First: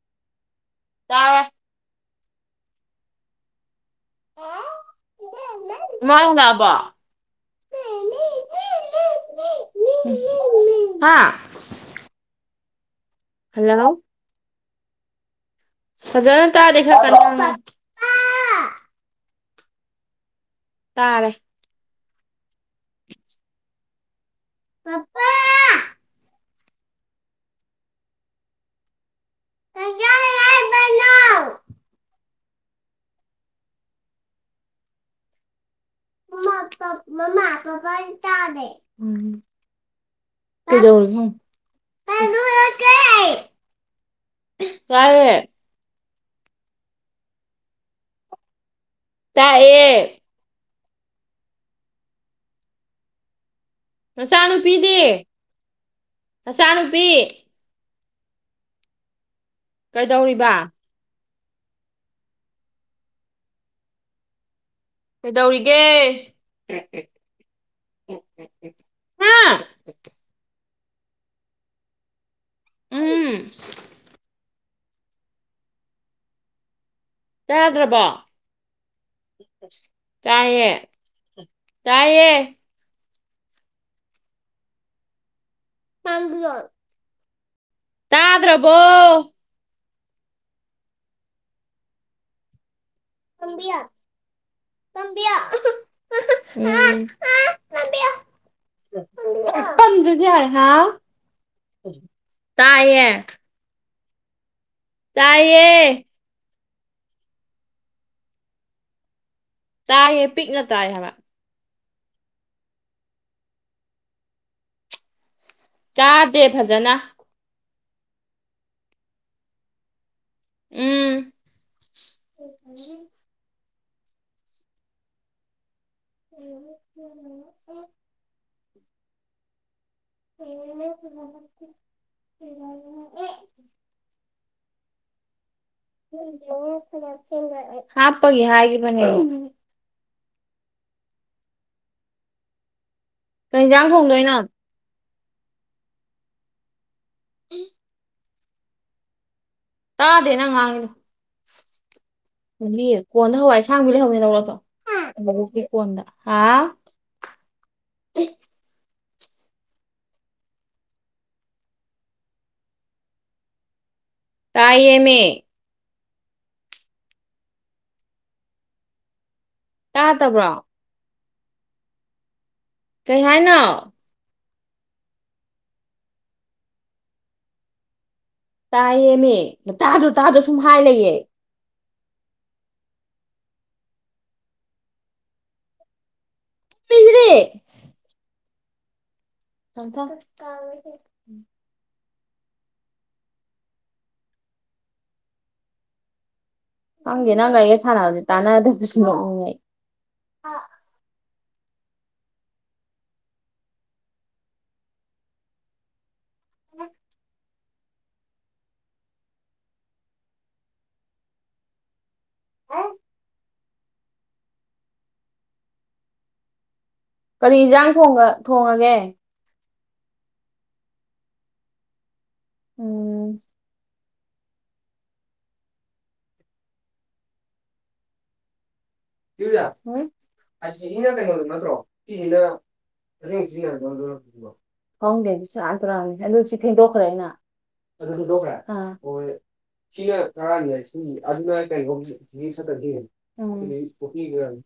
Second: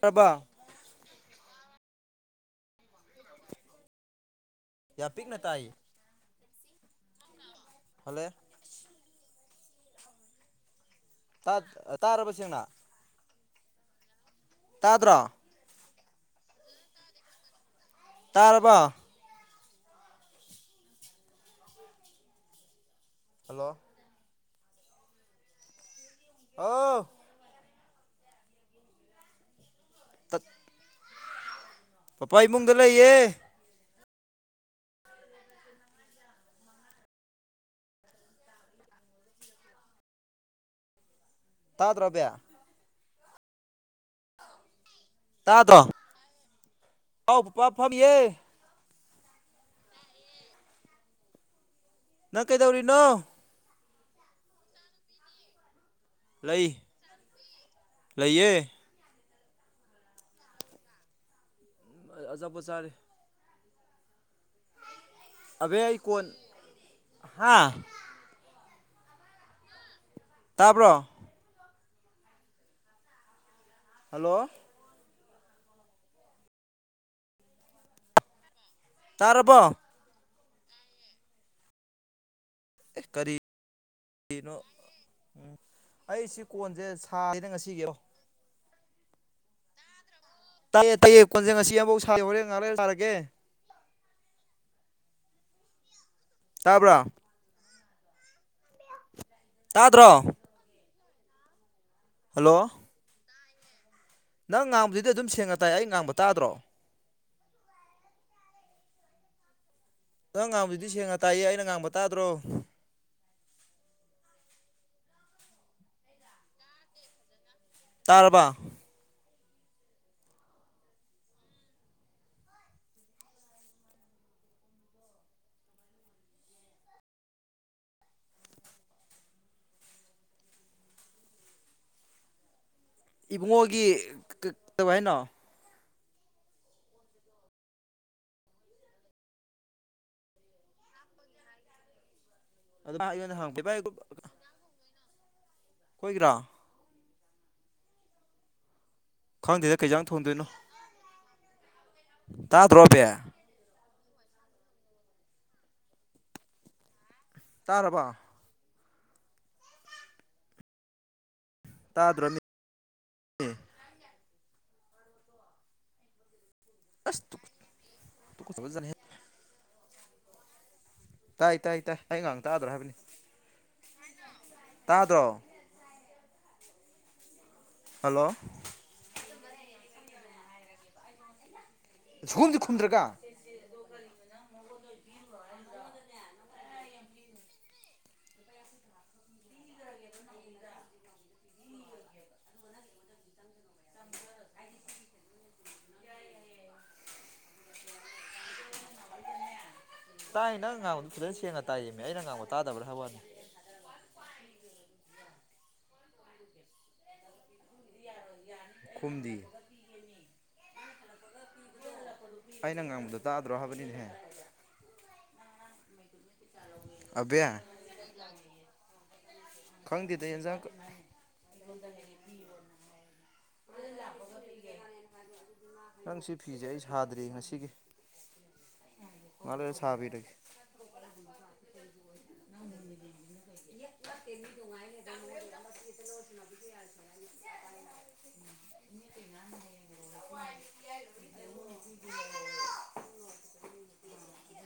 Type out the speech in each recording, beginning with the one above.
ꯇꯕ꫰꫰ ꯇꯥꯔꯦ꯫ ꯌꯥꯝ ꯄꯤꯛꯅ ꯇꯥꯏꯌ ꯏꯃꯥ ꯍꯥꯜꯂꯛ ꯑꯕꯣ꯫ ꯍꯥꯜꯂꯛꯑꯦ꯫ ꯍꯥ ꯇꯥꯔꯕ ꯁꯦꯡꯅ꯫ ꯍꯜꯂꯣ ꯇꯥꯗ꯭ꯔꯣ ꯁꯖꯥꯅ ꯇꯥ ꯗꯦꯥ ꯀ ꯇꯥꯔꯕ ꯇꯥꯔꯦ ꯍꯜꯂꯣ ꯄꯄ ꯑꯥ ꯄꯄꯥ ꯏꯃꯨꯡꯗ ꯂꯩꯌꯦ꯫ ꯃꯥ ꯄꯥꯞ ꯄꯥꯄꯥꯁꯤ ꯇꯗꯦ꯫ ꯀꯩꯗꯧꯔꯒꯦ ꯍꯪꯉꯨ꯫ ꯇꯥꯗ꯭ꯔ ꯑꯕꯦ꯫ ꯇꯌꯦ ꯇꯥꯌꯦ꯫ ꯇꯥꯗꯔꯣ ꯍꯥꯎ ꯄꯥꯄ ꯐꯝꯃꯤꯌꯦ꯫ ꯇꯌꯦ꯫ ꯅꯪ ꯀꯩꯗꯧꯔꯤꯅꯣ꯫ ꯅꯆꯥꯅꯨꯄꯤꯗꯤ ꯂꯩ ꯅꯆꯥꯅꯨꯄꯤ꯫ ꯂꯩꯌꯦ꯫ ꯀꯩꯗꯧꯔꯤꯕ꯫ ꯑꯆꯥꯄꯣꯠ ꯆꯥꯔꯤ꯫ ꯑꯕꯦ ꯀꯩꯗꯧꯔꯤꯒꯦ ꯑꯩ ꯀꯣꯟ ꯍꯥ ꯍꯥ꯫ ꯇꯥꯕꯔꯣ꯫ ꯎꯝ꯫ ꯍꯜꯂꯣ꯫ ꯇꯕꯔꯕ ꯇꯥꯔꯔꯕꯣ꯫ ꯇꯌꯦ ꯇꯌꯦ꯫ ꯑꯦ ꯀꯔꯤ ꯀꯔꯤꯅꯣ ꯑꯩ ꯁꯤ ꯀꯣꯟꯁꯦ꯫ ꯊꯥꯁꯤꯗ ꯉꯁꯤꯒꯤꯑꯣ꯫ ꯇꯥꯗ꯭ꯔꯕꯣ꯫ ꯇꯥꯏꯌꯦ ꯇꯥꯏꯌꯦ ꯀꯣꯟꯖꯦ ꯉꯁꯤ ꯑꯃꯐꯥꯎ ꯁꯥ ꯍꯣꯔꯦꯟ ꯉꯥꯛ ꯂꯥꯔꯒ ꯁꯔꯒꯦ꯫ ꯄꯥꯝꯕꯤꯌꯣ ꯄꯥꯝꯕꯤꯌꯣ ꯇꯥꯕ꯭ꯔꯥ ꯎꯝ꯫ ꯇꯥꯗ꯭ꯔꯣ ꯄꯥꯝꯗꯔꯁꯨ ꯌꯥꯔꯦ ꯍꯥꯎ ꯍꯜꯂꯣ ꯇꯥꯌꯦ꯫ ꯅꯪ ꯉꯥꯡꯕꯗꯨꯗꯤ ꯑꯗꯨꯝ ꯁꯦꯡꯅ ꯇꯥꯏꯌꯦ ꯑꯩ ꯉꯥꯡꯕ ꯇꯥꯗ꯭ꯔꯣ꯫ ꯇꯥꯏꯌꯦ ꯅꯪ ꯄꯤꯛꯅ ꯇꯥꯏ ꯉꯥꯡꯕꯁꯤꯗꯤ ꯍꯥꯏꯕ ꯁꯦꯡꯅ ꯇꯥꯏꯌꯦ ꯑꯩꯅ ꯉꯥꯡꯕ ꯇꯥꯗ꯭ꯔꯣ꯫ ꯇꯥꯗꯦ ꯐꯖꯅ꯫ ꯇꯥꯔꯕ꯫ ꯎꯝ [unintelligible] [unintelligible] ꯏꯕꯨꯡꯉꯣꯒꯤ ꯀꯩ ꯀꯩꯗꯧꯋꯦ ꯍꯥꯏꯅꯣ ꯍꯥꯞꯄꯒꯤ ꯍꯥꯏꯒꯤꯕꯅꯦ [unintelligible] ꯀꯩ ꯏꯕꯥꯏ ꯍꯟꯖꯥꯡ ꯊꯣꯡꯗꯣꯏꯅꯣ ꯈꯣꯏꯒꯤꯔꯣ ꯎ ꯈꯪꯗ ꯇꯥꯗꯦ ꯅꯪ ꯉꯥꯡꯉꯤꯅ ꯇꯥꯗ꯭ꯔꯣ ꯑꯕꯦ ꯀꯣꯟꯗ ꯍꯋꯥꯏ ꯁꯥꯡꯕꯤ ꯂꯩꯍꯅꯤ ꯂꯧꯔꯛꯗꯣ ꯂꯧꯣꯛꯀꯤ ꯀꯣꯟꯗ ꯍꯥ ꯆꯥꯔꯕꯣ ꯇꯥꯗ꯭ꯔꯝꯃꯤ꫰꫰ ꯇꯥꯌꯦꯃꯤ꯫ ꯑꯁ ꯇꯨꯀꯠꯆꯥꯕ ꯖꯥꯠꯅꯤꯍꯦ꯫ ꯇꯥꯗꯕꯔꯣ ꯇꯥꯏ ꯇꯥꯏ ꯇꯥꯏ ꯑꯩ ꯉꯥꯡ ꯇꯥꯗ꯭ꯔꯣ ꯍꯥꯏꯕꯅꯤ ꯀꯩ ꯍꯥꯏꯅꯣ ꯇꯥꯗ꯭ꯔꯣ ꯍꯜꯂꯣ ꯇꯥꯏꯌꯦꯃꯦ ꯇꯥꯗ꯭ꯔꯣ ꯇꯥꯗꯣ ꯁꯨꯝ ꯍꯥꯏ ꯂꯩꯌꯦ ꯁꯨꯈꯨꯝꯗꯤ ꯈꯨꯝꯗ꯭ꯔꯥꯒꯥ ꯄꯤꯒꯦꯔꯦ [unintelligible] ꯈꯪꯗꯦ ꯅꯪꯒꯥ ꯑꯩꯒꯥ ꯁꯥꯟꯅꯕꯗꯤ ꯇꯥꯟꯅꯗꯕꯗꯨ ꯁꯨꯝ ꯅꯣꯛꯅꯤꯡꯉꯦ ꯑꯩ ꯇꯥꯏꯌꯦ ꯅꯪ ꯉꯥꯡꯕꯗꯣ ꯐꯖꯅ ꯁꯦꯡꯅ ꯇꯥꯏꯌꯦꯝꯃꯦ ꯑꯩꯅ ꯉꯥꯡꯕ ꯇꯥꯗ꯭ꯕꯔꯥ ꯍꯥꯏꯕ ꯋꯥꯅꯤ ꯈꯨꯨꯝꯗꯤ ꯑꯩꯅ ꯉꯥꯡꯕꯗꯣ ꯇꯥꯗ꯭ꯔꯣ ꯍꯥꯏꯕꯅꯤꯅꯦꯍꯦ ꯑꯕꯦ ꯀꯔꯤ ꯏꯟꯖꯥꯡ ꯊꯣꯡꯉꯥ ꯊꯣꯡꯉꯥꯒꯦ ꯈꯪꯗꯗꯥ ꯌꯦꯟꯖꯥꯡꯒꯥ ꯎꯝ ꯅꯪ ꯁꯤ ꯐꯤꯖꯦ ꯑꯩ ꯁꯥꯗ꯭ꯔꯤ ꯉꯁꯤꯒꯤ [unintelligible] ꯉꯥꯏꯍꯥꯛ ꯂꯩꯔ ꯍꯝ ꯁꯥꯕꯤꯔꯒꯦ ꯑꯁꯤꯒꯤ ꯅꯪ ꯀꯩꯅꯣꯗꯣ ꯅꯠꯇꯔꯣ [unintelligible] [unintelligible] ꯈꯪꯗꯦ ꯑꯗꯨ ꯁꯦꯔꯥꯟ ꯇꯨꯔꯥꯟꯅꯤ ꯑꯗꯨ ꯁꯤ ꯐꯦꯡꯗꯣꯛꯈ꯭ꯔꯦ ꯑꯩꯅ ꯑꯗꯨ ꯐꯦꯡꯗꯣꯛꯈ꯭ꯔꯦ ꯑꯥ ꯍꯣꯏ ꯁꯤꯅ ꯉꯥꯔꯥꯡꯒꯤ ꯏꯁꯤꯡ ꯑꯗꯨꯅ ꯀꯩꯅꯣꯒꯤ [unintelligible] ꯄꯣꯈꯤꯒꯔꯥꯃꯤ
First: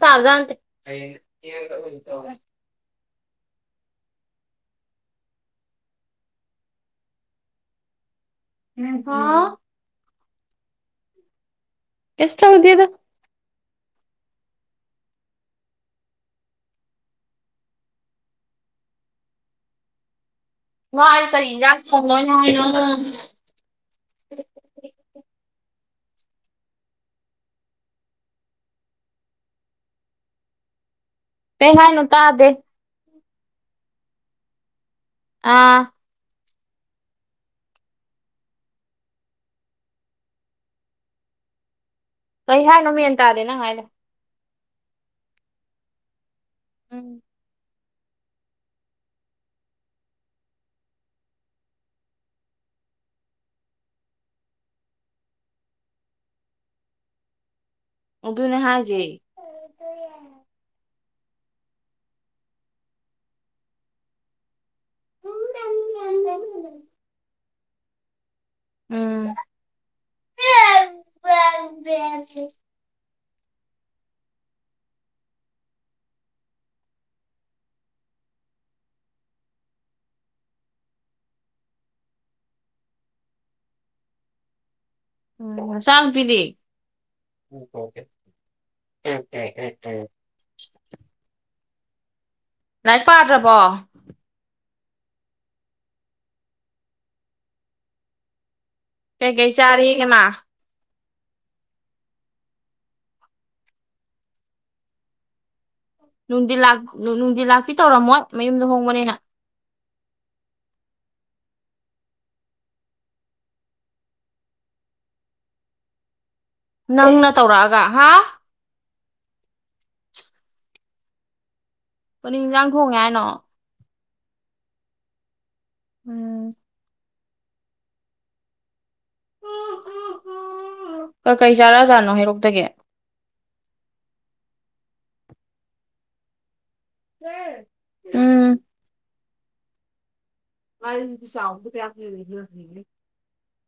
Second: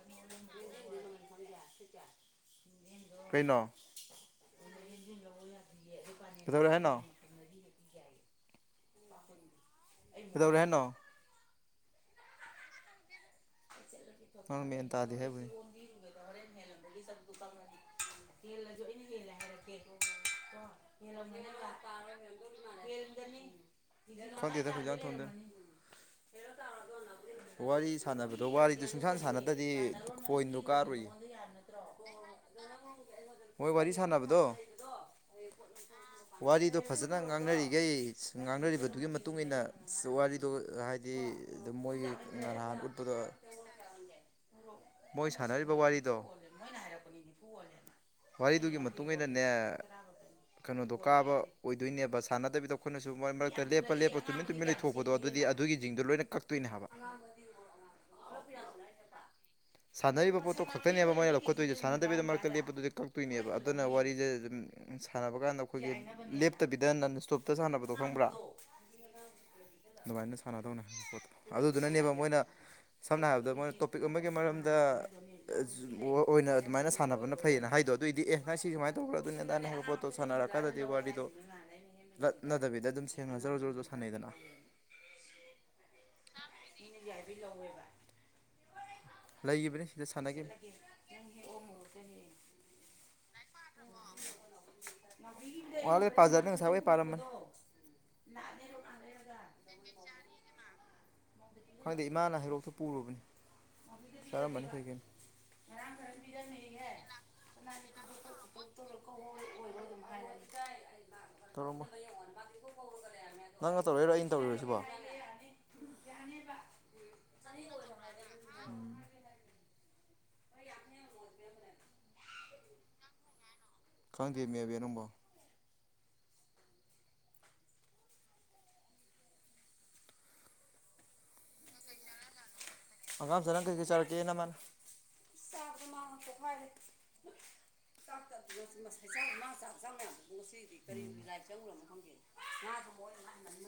ꯇꯥꯕꯖꯥꯠ ꯀꯩꯅꯣ ꯀꯩꯗꯧꯔꯦ ꯍꯥꯏꯅꯣ ꯎꯝ ꯍꯥꯎ ꯀꯩꯗꯧꯔꯦ ꯍꯥꯏꯅꯣ ꯀꯩꯁꯨ ꯇꯧꯗꯦꯗꯥ ꯅꯪ ꯃꯦꯟ ꯇꯥꯗꯦ ꯍꯥꯏꯕꯩ ꯍꯦꯜꯂꯝꯕꯥꯒꯤ ꯆꯠꯂꯨ ꯍꯦꯜꯂꯖꯨ ꯑꯩꯅ ꯍꯦꯜꯂꯦ ꯍꯥꯏꯔꯛꯀꯦ ꯃꯥ ꯀꯔꯤ ꯏꯟꯖꯥꯡ ꯊꯣꯡꯗꯣꯏꯅꯣ ꯍꯥꯏꯅꯣ [unintelligible] ꯈꯪꯗꯦꯗꯥ ꯀꯩ ꯏꯟꯖꯥꯡ ꯊꯣꯡꯗꯣꯏꯅꯣ ꯋꯥꯔꯤ ꯁꯥꯟꯅꯕꯗꯣ ꯋꯥꯔꯤ ꯑꯗꯨ ꯁꯨꯡꯁꯥꯟ ꯁꯥꯟꯅꯗꯗꯤ ꯄꯣꯏꯟꯗꯨ ꯀꯥꯔꯨꯏ ꯀ ꯍꯥꯏꯅꯨ ꯇꯥꯗꯦ ꯃꯣꯏ ꯋꯥꯔꯤ ꯁꯥꯟꯅꯕꯗꯣ ꯑꯥ ꯋꯥꯔꯤꯗꯣ ꯐꯖꯅ ꯉꯥꯡꯅꯔꯤꯈꯩ ꯉꯥꯡꯅꯔꯤꯕꯗꯨꯒꯤ ꯃꯇꯨꯡ ꯏꯟꯅ ꯋꯥꯔꯤꯗꯣ ꯍꯥꯏꯗꯤ ꯑꯗ ꯃꯣꯏꯒꯤ ꯀꯩ ꯅꯍꯥꯟ ꯍꯥꯏꯅꯣ ꯃꯦꯟ ꯎꯠꯄꯗꯣ ꯇꯥꯗꯦ ꯅꯪ ꯍꯥꯏꯥꯏꯂ ꯃꯣꯏ ꯁꯥꯟꯅꯔꯤꯕ ꯋꯥꯔꯤꯗꯣ ꯎꯝ ꯋꯥꯔꯤꯗꯨꯒꯤ ꯃꯇꯨꯡꯟꯅꯅꯦ ꯀꯩꯅꯣꯗꯣ ꯀꯥꯕ ꯑꯣꯏꯗꯣꯏꯅꯦꯕ ꯁꯥꯟꯅꯗꯕꯤꯗꯣ ꯑꯩꯈꯣꯏꯅꯁꯨ ꯃꯔꯛ ꯃꯔꯛꯇ ꯂꯦꯞꯄ ꯂꯦꯞꯄ ꯇꯨꯃꯤꯟꯅ ꯇꯨꯃꯤꯟꯅ ꯂꯩꯊꯣꯛ ꯊꯣꯛꯄꯗꯣ ꯑꯗꯨꯗꯤ ꯑꯗꯨꯒꯤ ꯖꯤꯡꯗꯣ ꯂꯣꯏꯅ ꯀꯛꯇꯣꯏꯅꯦ ꯍꯥꯏꯕ ꯑꯗꯨꯅꯦ ꯍꯥꯏꯖꯦ ꯁꯥꯟꯅꯔꯤꯕ ꯄꯣꯠꯇꯣ ꯈꯛꯇꯅꯦꯕ ꯃꯣꯏꯅ ꯂꯧꯈꯠꯇꯣꯏꯖꯦ ꯁꯥꯟꯅꯗꯕꯤꯗꯥ ꯃꯔꯛꯇꯥ ꯂꯦꯞꯄꯗꯨꯗꯤ ꯀꯛꯇꯣꯏꯅꯦꯕ ꯑꯗꯨꯅ ꯋꯥꯔꯤꯖꯦ ꯑꯗꯨꯝ ꯁꯥꯟꯅꯕ ꯀꯥꯟꯗ ꯑꯩꯈꯣꯏꯒꯤ ꯂꯦꯞꯇꯥꯕꯤꯗꯥ ꯅꯟ ꯏꯁꯇꯣꯞꯇꯥ ꯁꯥꯟꯅꯕꯗꯣ ꯈꯪꯕ꯭ꯔꯥ ꯎꯝ ꯑꯗꯨꯃꯥꯏꯅ ꯁꯥꯟꯅꯒꯗꯧꯅꯦ ꯄꯣꯠꯇꯣ ꯑꯗꯨꯗꯨꯅꯅꯦꯕ ꯃꯣꯏꯅ ꯁꯝꯅ ꯍꯥꯏꯔꯕꯗꯥ ꯃꯣꯏꯅ ꯇꯣꯄꯤꯛ ꯑꯃꯒꯤ ꯃꯔꯝꯗꯥ ꯑꯣꯏꯅ ꯑꯗꯨꯃꯥꯏꯅ ꯁꯥꯟꯅꯕꯅ ꯐꯩꯌꯦꯅ ꯍꯥꯏꯗꯣ ꯑꯗꯨꯑꯣꯏꯗꯤ ꯑꯦ ꯅꯪ ꯁꯤ ꯁꯨꯃꯥꯏꯅ ꯇꯧꯕ꯭ꯔꯥ ꯑꯗꯨꯅꯤ ꯑꯗꯥꯅꯦ ꯍꯥꯏꯕ ꯄꯣꯠ ꯇꯣ ꯁꯥꯟꯅꯔꯀꯥꯟꯗꯥꯗꯤ ꯋꯥꯔꯤꯗꯣ ꯂꯠꯅꯗꯥꯕꯤꯗ ꯑꯗꯨꯝ ꯁꯦꯡꯅ ꯖꯣꯔꯣꯖꯣꯔꯣꯁꯨ ꯁꯥꯟꯅꯩꯗꯅ ꯎꯝ ꯆꯥꯅꯨꯄꯤꯗꯤ ꯂꯩꯒꯤꯕꯅꯤ ꯁꯤꯗꯥ ꯁꯥꯟꯅꯒꯤ ꯂꯥꯏꯔꯤꯛ ꯄꯥꯗ꯭ꯔꯕꯣ꯫ ꯋꯥꯠꯂꯤ꯫ ꯂꯅꯦꯔꯣ ꯀꯥꯟꯒ꯭ꯔꯦ꯫ ꯀꯩ ꯀꯩ ꯆꯥꯔꯤꯒ ꯃꯥ꯫ ꯈꯪꯗꯦ ꯏꯃꯥꯅ ꯍꯩꯔꯣꯛꯇ ꯄꯨꯔꯨꯕꯅꯤ ꯆꯥꯔꯝꯕꯅꯤ ꯀꯩꯒꯤꯅꯣ ꯅꯨꯡꯗꯤ ꯂ ꯅꯨꯡꯗꯤ ꯂꯥꯛꯄꯤ ꯇꯧꯔꯝꯃꯣꯏ ꯃꯌꯨꯝꯗ ꯍꯣꯡꯕꯅꯤꯅ [unintelligible] ꯅꯪꯅ ꯇꯧꯔꯏꯔꯣ ꯑꯩꯅ ꯇꯧꯔꯔꯣꯁꯤꯕꯣ ꯅꯪꯅ ꯇꯧꯔꯛꯑꯒ ꯍꯥ ꯎꯝ ꯄꯨꯣꯠ ꯏꯟꯖꯥꯡ ꯊꯣꯡꯉꯦ ꯍꯥꯏꯅꯣ ꯈꯪꯗꯦ ꯃꯕꯤ ꯑꯅꯪꯝꯕꯣ ꯎꯝ ꯀꯩ ꯆꯥꯔꯛꯖꯥꯠꯅꯣ ꯍꯩꯔꯣꯛꯇꯒꯤ ꯑꯉꯥꯡꯝꯦ ꯅꯪ ꯀꯩꯀꯩ ꯆꯔꯒꯦꯅꯃꯅ ꯁꯥꯐ ꯃꯥꯄ ꯍꯔꯠ ꯎꯝ ꯃꯁꯥꯏꯖꯥꯎ ꯃ ꯃꯥ ꯥꯖꯉ ꯉꯣꯁꯤ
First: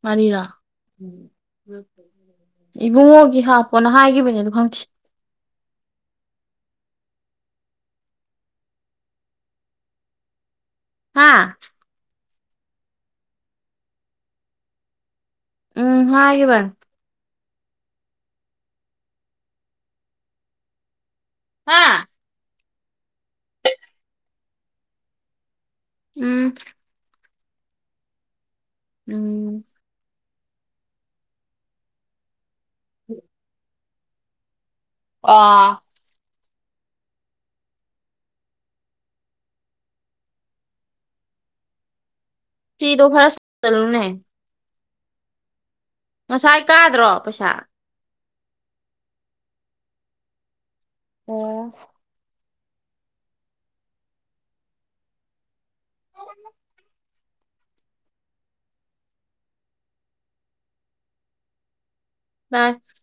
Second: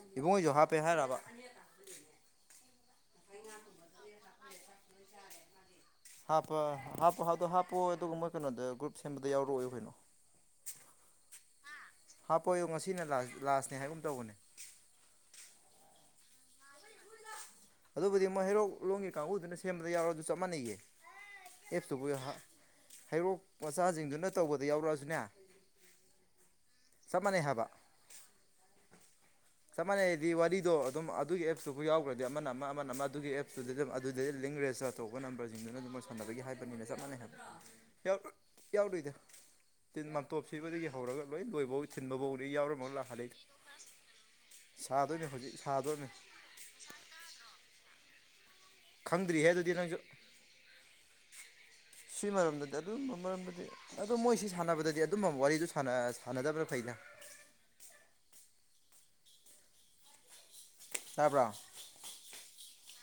ꯃꯔꯤꯔꯥ ꯏꯕꯨꯡꯉꯣꯏꯁꯨ ꯍꯥꯞꯄꯦ ꯍꯥꯏꯔꯕ ꯎꯝ ꯏꯕꯨꯡꯉꯣꯒꯤ ꯍꯥꯞꯄꯣꯅ ꯍꯥꯏꯒꯤꯈꯤꯕꯅꯦ ꯑꯗꯨ ꯈꯪꯈꯤ ꯍꯥꯞꯄ ꯍꯥꯞꯄ ꯍꯥꯞꯇꯣ ꯍꯥꯞꯄꯣꯑꯣ ꯑꯗꯨꯒ ꯃꯣꯏ ꯀꯩꯅꯣꯗ ꯒ꯭ꯔꯨꯞ ꯁꯦꯝꯕꯗ ꯌꯥꯎꯔꯛꯑꯣꯏꯈꯣꯏꯩꯅꯣ ꯍꯥꯥ ꯍꯥꯞꯄꯣꯌꯡ ꯉꯁꯤꯅ ꯂꯥꯁꯅꯦ ꯍꯥꯏꯒꯨꯝ ꯇꯧꯕꯅꯦ ꯎꯝ ꯍ ꯍꯥꯏ ꯋꯥ ꯑꯗꯨꯕꯨꯗꯤ ꯃꯣꯏ ꯍꯩꯔꯣꯛ ꯂꯣꯡꯒꯤ ꯀꯥꯡꯕꯨꯗꯨꯅ ꯁꯦꯝꯕꯗ ꯌꯥꯎꯔ ꯑꯗꯨ ꯆꯞ ꯃꯥꯟꯅꯩꯌꯦ ꯍꯥ ꯑꯦꯞꯇꯨꯕꯨ ꯍꯩꯔꯣꯛ ꯃꯆꯥꯁꯤꯡꯗꯨꯅ ꯇꯧꯕꯗ ꯌꯥꯎꯔꯛꯑꯁꯨꯅꯦ ꯎꯝ ꯆꯞ ꯃꯥꯟꯅꯩ ꯍꯥꯏꯕ ꯎꯝ ꯆꯞ ꯃꯥꯟꯅꯩꯗꯤ ꯋꯥꯔꯤꯗꯣ ꯑꯗꯨꯝ ꯑꯗꯨꯒꯤ ꯑꯦꯞꯇꯨꯕꯨ ꯌꯥꯎꯈ꯭ꯔꯗꯤ ꯑꯃꯅ ꯑꯃ ꯑꯃꯅ ꯑꯃ ꯑꯗꯨꯒꯤ ꯑꯦꯞꯇꯨꯗꯤ ꯑꯗꯨꯝ ꯑꯗꯨꯗꯩ ꯂꯤꯡ ꯔꯦꯖꯤꯁꯇꯥꯔ ꯇꯧꯕ ꯅꯝꯕꯔꯁꯤꯡꯗꯨꯅ ꯑꯥ ꯑꯗꯨꯝ ꯐꯅꯕꯒꯤ ꯍꯥꯏꯕꯅꯤꯅ ꯆꯞ ꯃꯥꯟꯅꯩ ꯍꯥꯏꯕ ꯌꯥꯎꯗꯣꯏꯗ ꯇꯤꯟ ꯃꯥꯇꯣꯞ ꯁꯤꯕꯗꯒꯤ ꯍꯧꯔꯒ ꯂꯣꯏ ꯂꯣꯏꯕꯧ ꯊꯤꯟꯕꯐꯧꯅꯤ ꯌꯥꯎꯔꯝꯃꯒ ꯂꯥꯛꯍꯜꯜꯂꯤ ꯆꯂꯨꯏ ꯁꯥꯗꯣꯏꯅꯦ ꯍꯧꯖꯤꯛ ꯁꯥꯗꯣꯏꯅꯦ ꯉꯁꯥꯏ ꯀꯥꯗ꯭ꯔꯣ ꯄꯩꯁꯥ꯫ ꯈꯪꯗ꯭ꯔꯤꯍꯦ ꯑꯗꯨꯗꯤ ꯅꯪꯁꯨ꯫ ꯑꯣ꯫ ꯑꯗꯨꯒꯤ ꯃꯔꯝꯗꯗꯤ ꯑꯗꯨꯝꯕ ꯃꯔꯝꯗꯗꯤ ꯑꯗꯨ ꯃꯣꯏꯁꯤ ꯁꯥꯟꯅꯕꯗꯗꯤ ꯑꯗꯨꯝꯕ ꯋꯥꯔꯤꯗ ꯁꯥꯟꯅꯗꯕ꯭ꯔꯥ ꯐꯩꯩꯅ ꯇꯥꯕ꯭ꯔꯣ [unintelligible]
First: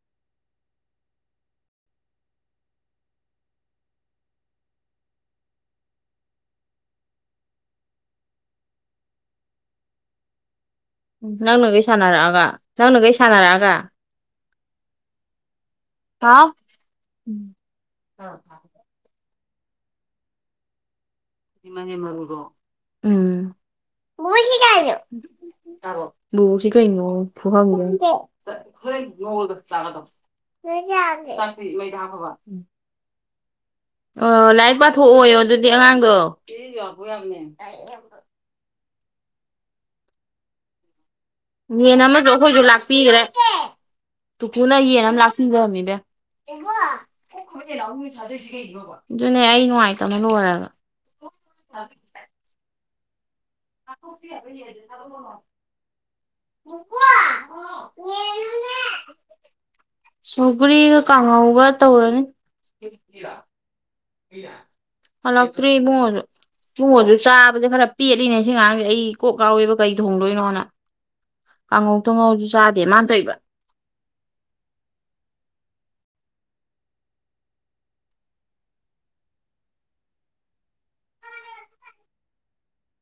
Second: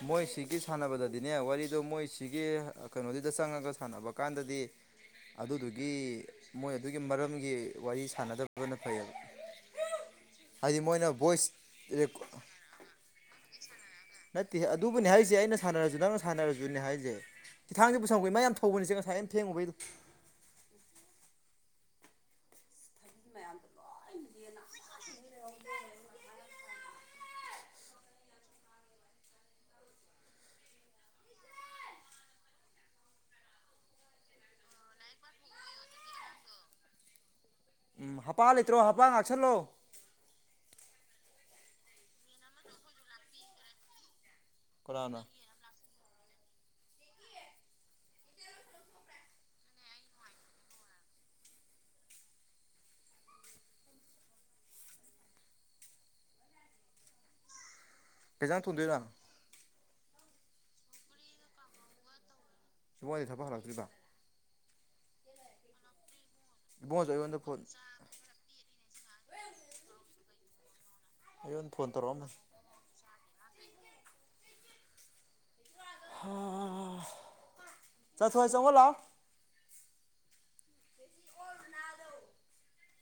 ꯑꯣ ꯃꯣꯏꯁꯤꯒꯤ ꯁꯥꯟꯅꯕꯗꯗꯤꯅꯦ ꯋꯥꯔꯤꯗꯣ ꯃꯣꯏꯁꯤꯒꯤ ꯀꯩꯅꯣꯗꯨꯗ ꯆꯪꯉꯒ ꯁꯥꯟꯅꯕ ꯀꯥꯟꯗꯗꯤ ꯑꯗꯨꯗꯨꯒꯤ ꯃꯣꯏ ꯑꯗꯨꯒꯤ ꯃꯔꯝꯒꯤ ꯋꯥꯔꯤ ꯁꯥꯟꯅꯗꯕꯅ ꯐꯩꯌꯦꯕ ꯍꯥꯏꯗꯤ ꯃꯣꯏ ꯎ ꯅꯪꯅꯒꯩ ꯁꯥꯟꯅꯔꯛꯑꯒ ꯅꯪꯅꯒꯩ ꯁꯥꯟꯅꯔꯛꯑꯒ ꯅꯠꯇꯦ ꯑꯗꯨꯕꯨꯅꯤ ꯍꯥꯏꯔꯤꯁꯦ ꯑꯩꯅ ꯁꯥꯟꯅꯔꯁꯨ ꯅꯪꯅ ꯍꯥꯎ ꯁꯥꯟꯅꯔꯖꯁꯨꯅꯦ ꯍꯥꯏꯁꯦ ꯈꯤꯊꯥꯡꯁꯦ ꯄꯨ ꯁꯝꯄꯩ ꯃꯥ ꯌꯥꯝ ꯊꯧꯕꯅꯤꯁꯦ ꯉꯥꯏ ꯌꯥꯝ ꯊꯦꯡꯉꯨꯕꯩꯗꯣ ꯃꯅꯦꯦ ꯃꯔꯔꯒꯣ [unintelligible] ꯕꯨꯕꯣꯛꯁꯤ ꯀꯩꯅꯣ ꯐꯨꯍꯟꯗꯣꯏꯅꯦ꯫ ꯆꯥꯛꯇꯤ ꯃꯩꯗ ꯍꯞꯈꯔ꯭ꯕꯥ꯫ ꯑꯣ ꯂꯥꯏꯔꯤꯛ ꯄꯥꯊꯣꯛꯑꯣꯣ ꯑꯗꯨꯗꯤ ꯑꯉꯥꯡꯗꯣ ꯍ ꯍꯥꯄꯥ ꯂꯩꯇ꯭ꯔꯣ ꯍꯄꯥ ꯉꯥꯛꯁꯜꯂꯣ ꯌꯦꯟ ꯑꯃꯁꯨ ꯑꯩꯈꯣꯏꯁꯨ ꯂꯥꯛꯄꯤꯈ꯭ꯔꯦ ꯇꯨꯀꯨꯅ ꯌꯦꯟ ꯑꯃ ꯀꯅꯥꯅꯣ ꯂꯥꯛꯄꯤ ꯁꯤꯒꯅꯤꯗ ꯑꯗꯨꯅꯦ ꯑꯩ ꯅꯨꯡꯉꯥꯏꯇꯕꯅ ꯂꯣꯏꯔꯦꯒ ꯍꯥꯏ ꯀꯩꯖꯅ ꯊꯨꯗꯣꯏꯔꯥ ꯁꯨꯒ꯭ꯔꯤꯒ ꯀꯥꯡꯉꯧꯒ ꯇꯧꯔꯅꯤ ꯐꯥ ꯂꯥꯛ꯭ꯔꯤꯕ ꯍꯜꯂꯛ ꯀꯨꯔꯤꯃ ꯏꯣ ꯏꯕꯨꯡꯉꯣꯁꯨ ꯑꯗꯨ ꯑꯩꯉꯣꯟꯗ ꯐꯣꯟ ꯆꯥꯕꯗ ꯈꯔ ꯄꯦꯂꯤꯅꯦ ꯏ ꯑꯥꯡꯁꯦ ꯑꯩ ꯀꯣꯛ ꯀꯥꯎꯋꯦꯕ ꯀꯩ ꯊꯣꯡꯗꯣꯏꯅꯣ ꯍꯥꯟꯅ ꯑꯩꯉꯣꯟꯗ ꯐꯣꯟ ꯀꯥꯡꯉꯧ ꯇꯧꯔꯛꯑꯝꯕꯅꯤ ꯇꯉꯧꯁꯨ ꯆꯥꯗꯦ ꯃꯥꯟ ꯇꯣꯏꯏꯕ ꯆꯊꯋꯥꯏ ꯆ ꯑꯣ ꯂꯥꯛ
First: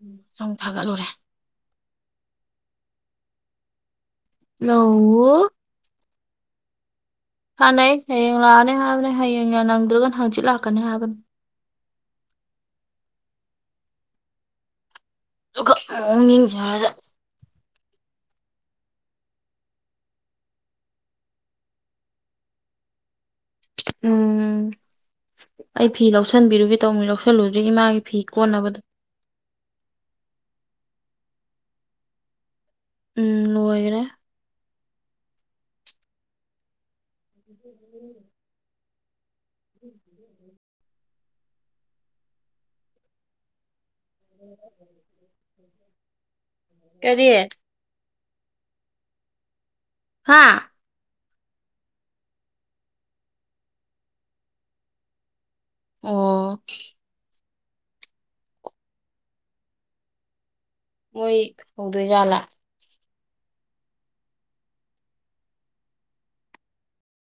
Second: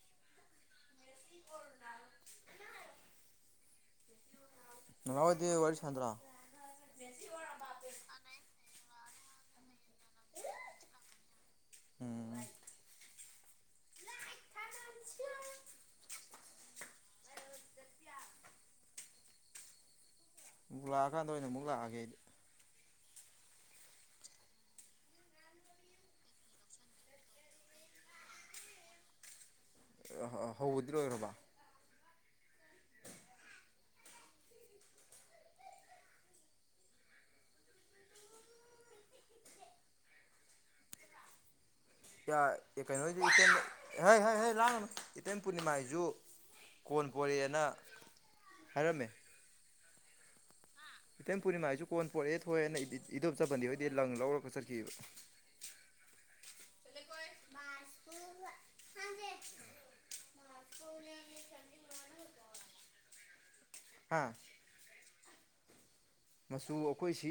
ꯎ ꯁꯨꯝ ꯐꯥꯒꯠꯂꯨꯔꯦ [unintelligible] ꯅꯅꯨꯡꯗꯤ ꯂꯧꯎ ꯋꯥꯔꯤ ꯆꯟꯗ꯭ꯔꯥ ꯐꯥꯟꯅꯩ ꯍꯌꯦꯡ ꯂꯥꯛꯑꯅꯤ ꯍꯥꯏꯕꯅꯦ ꯍꯌꯦꯡ ꯅꯪꯗ꯭ꯔꯒꯅ ꯍꯪꯆꯤꯠ ꯂꯥꯛꯀꯅꯤ ꯍꯥꯏꯕꯅꯦ ꯎꯝ [unintelligible] ꯑꯗꯨꯒꯛ ꯌꯦꯡꯖꯔꯁꯠ ꯑꯃꯨꯛ ꯂꯥꯛꯑꯀꯥꯟꯗ ꯑꯣꯏꯅ ꯑꯃꯨꯛ ꯂꯥꯛꯑꯒꯦꯗꯤ ꯎꯝ [unintelligible] ꯑꯩ ꯐꯤ ꯂꯧꯁꯟꯕꯤꯔꯨꯒꯦ ꯇꯧꯅꯤ ꯂꯧꯁꯜꯂꯨꯗ꯭ꯔꯦ ꯏꯃꯥꯒꯤ ꯐꯤ ꯀꯣꯟꯅꯕꯗ ꯑ ꯍꯧꯕꯗꯤ ꯂꯣꯏꯈ꯭ꯔꯔꯕ ꯎꯝ ꯂꯣꯏꯈꯔꯦ ꯎ ꯎꯝ ꯀ ꯀꯩꯅꯣꯆ ꯍꯣꯏ ꯍꯣꯏ ꯍꯣꯏ ꯂꯥꯛꯝꯃꯦ ꯏꯇꯦꯝ ꯄꯨꯔꯅꯤꯃꯥꯏꯁꯨ ꯀꯣꯟ ꯀꯔꯤ ꯄꯣꯔꯛꯑꯦꯅ ꯍꯥꯏꯔꯝꯃꯦ ꯍꯥꯥ ꯏꯊꯦꯝ ꯄꯨꯔꯅꯤꯃꯥꯁꯤꯁꯨ ꯀꯣꯟ ꯄꯣꯔꯛꯑꯦ ꯊꯣꯛꯑꯦꯅ ꯏꯙꯣꯞꯆꯕꯟꯗꯤ ꯍꯣꯏꯗꯤ ꯂꯪ ꯂꯧꯔꯒ ꯆꯠꯈꯤꯕꯕ ꯑꯣ ꯃꯣꯏ ꯇꯧꯗꯣꯏꯖꯥꯠꯂꯥ ꯍꯥꯥ ꯃꯆꯨ ꯑꯩꯈꯣꯏꯁꯤ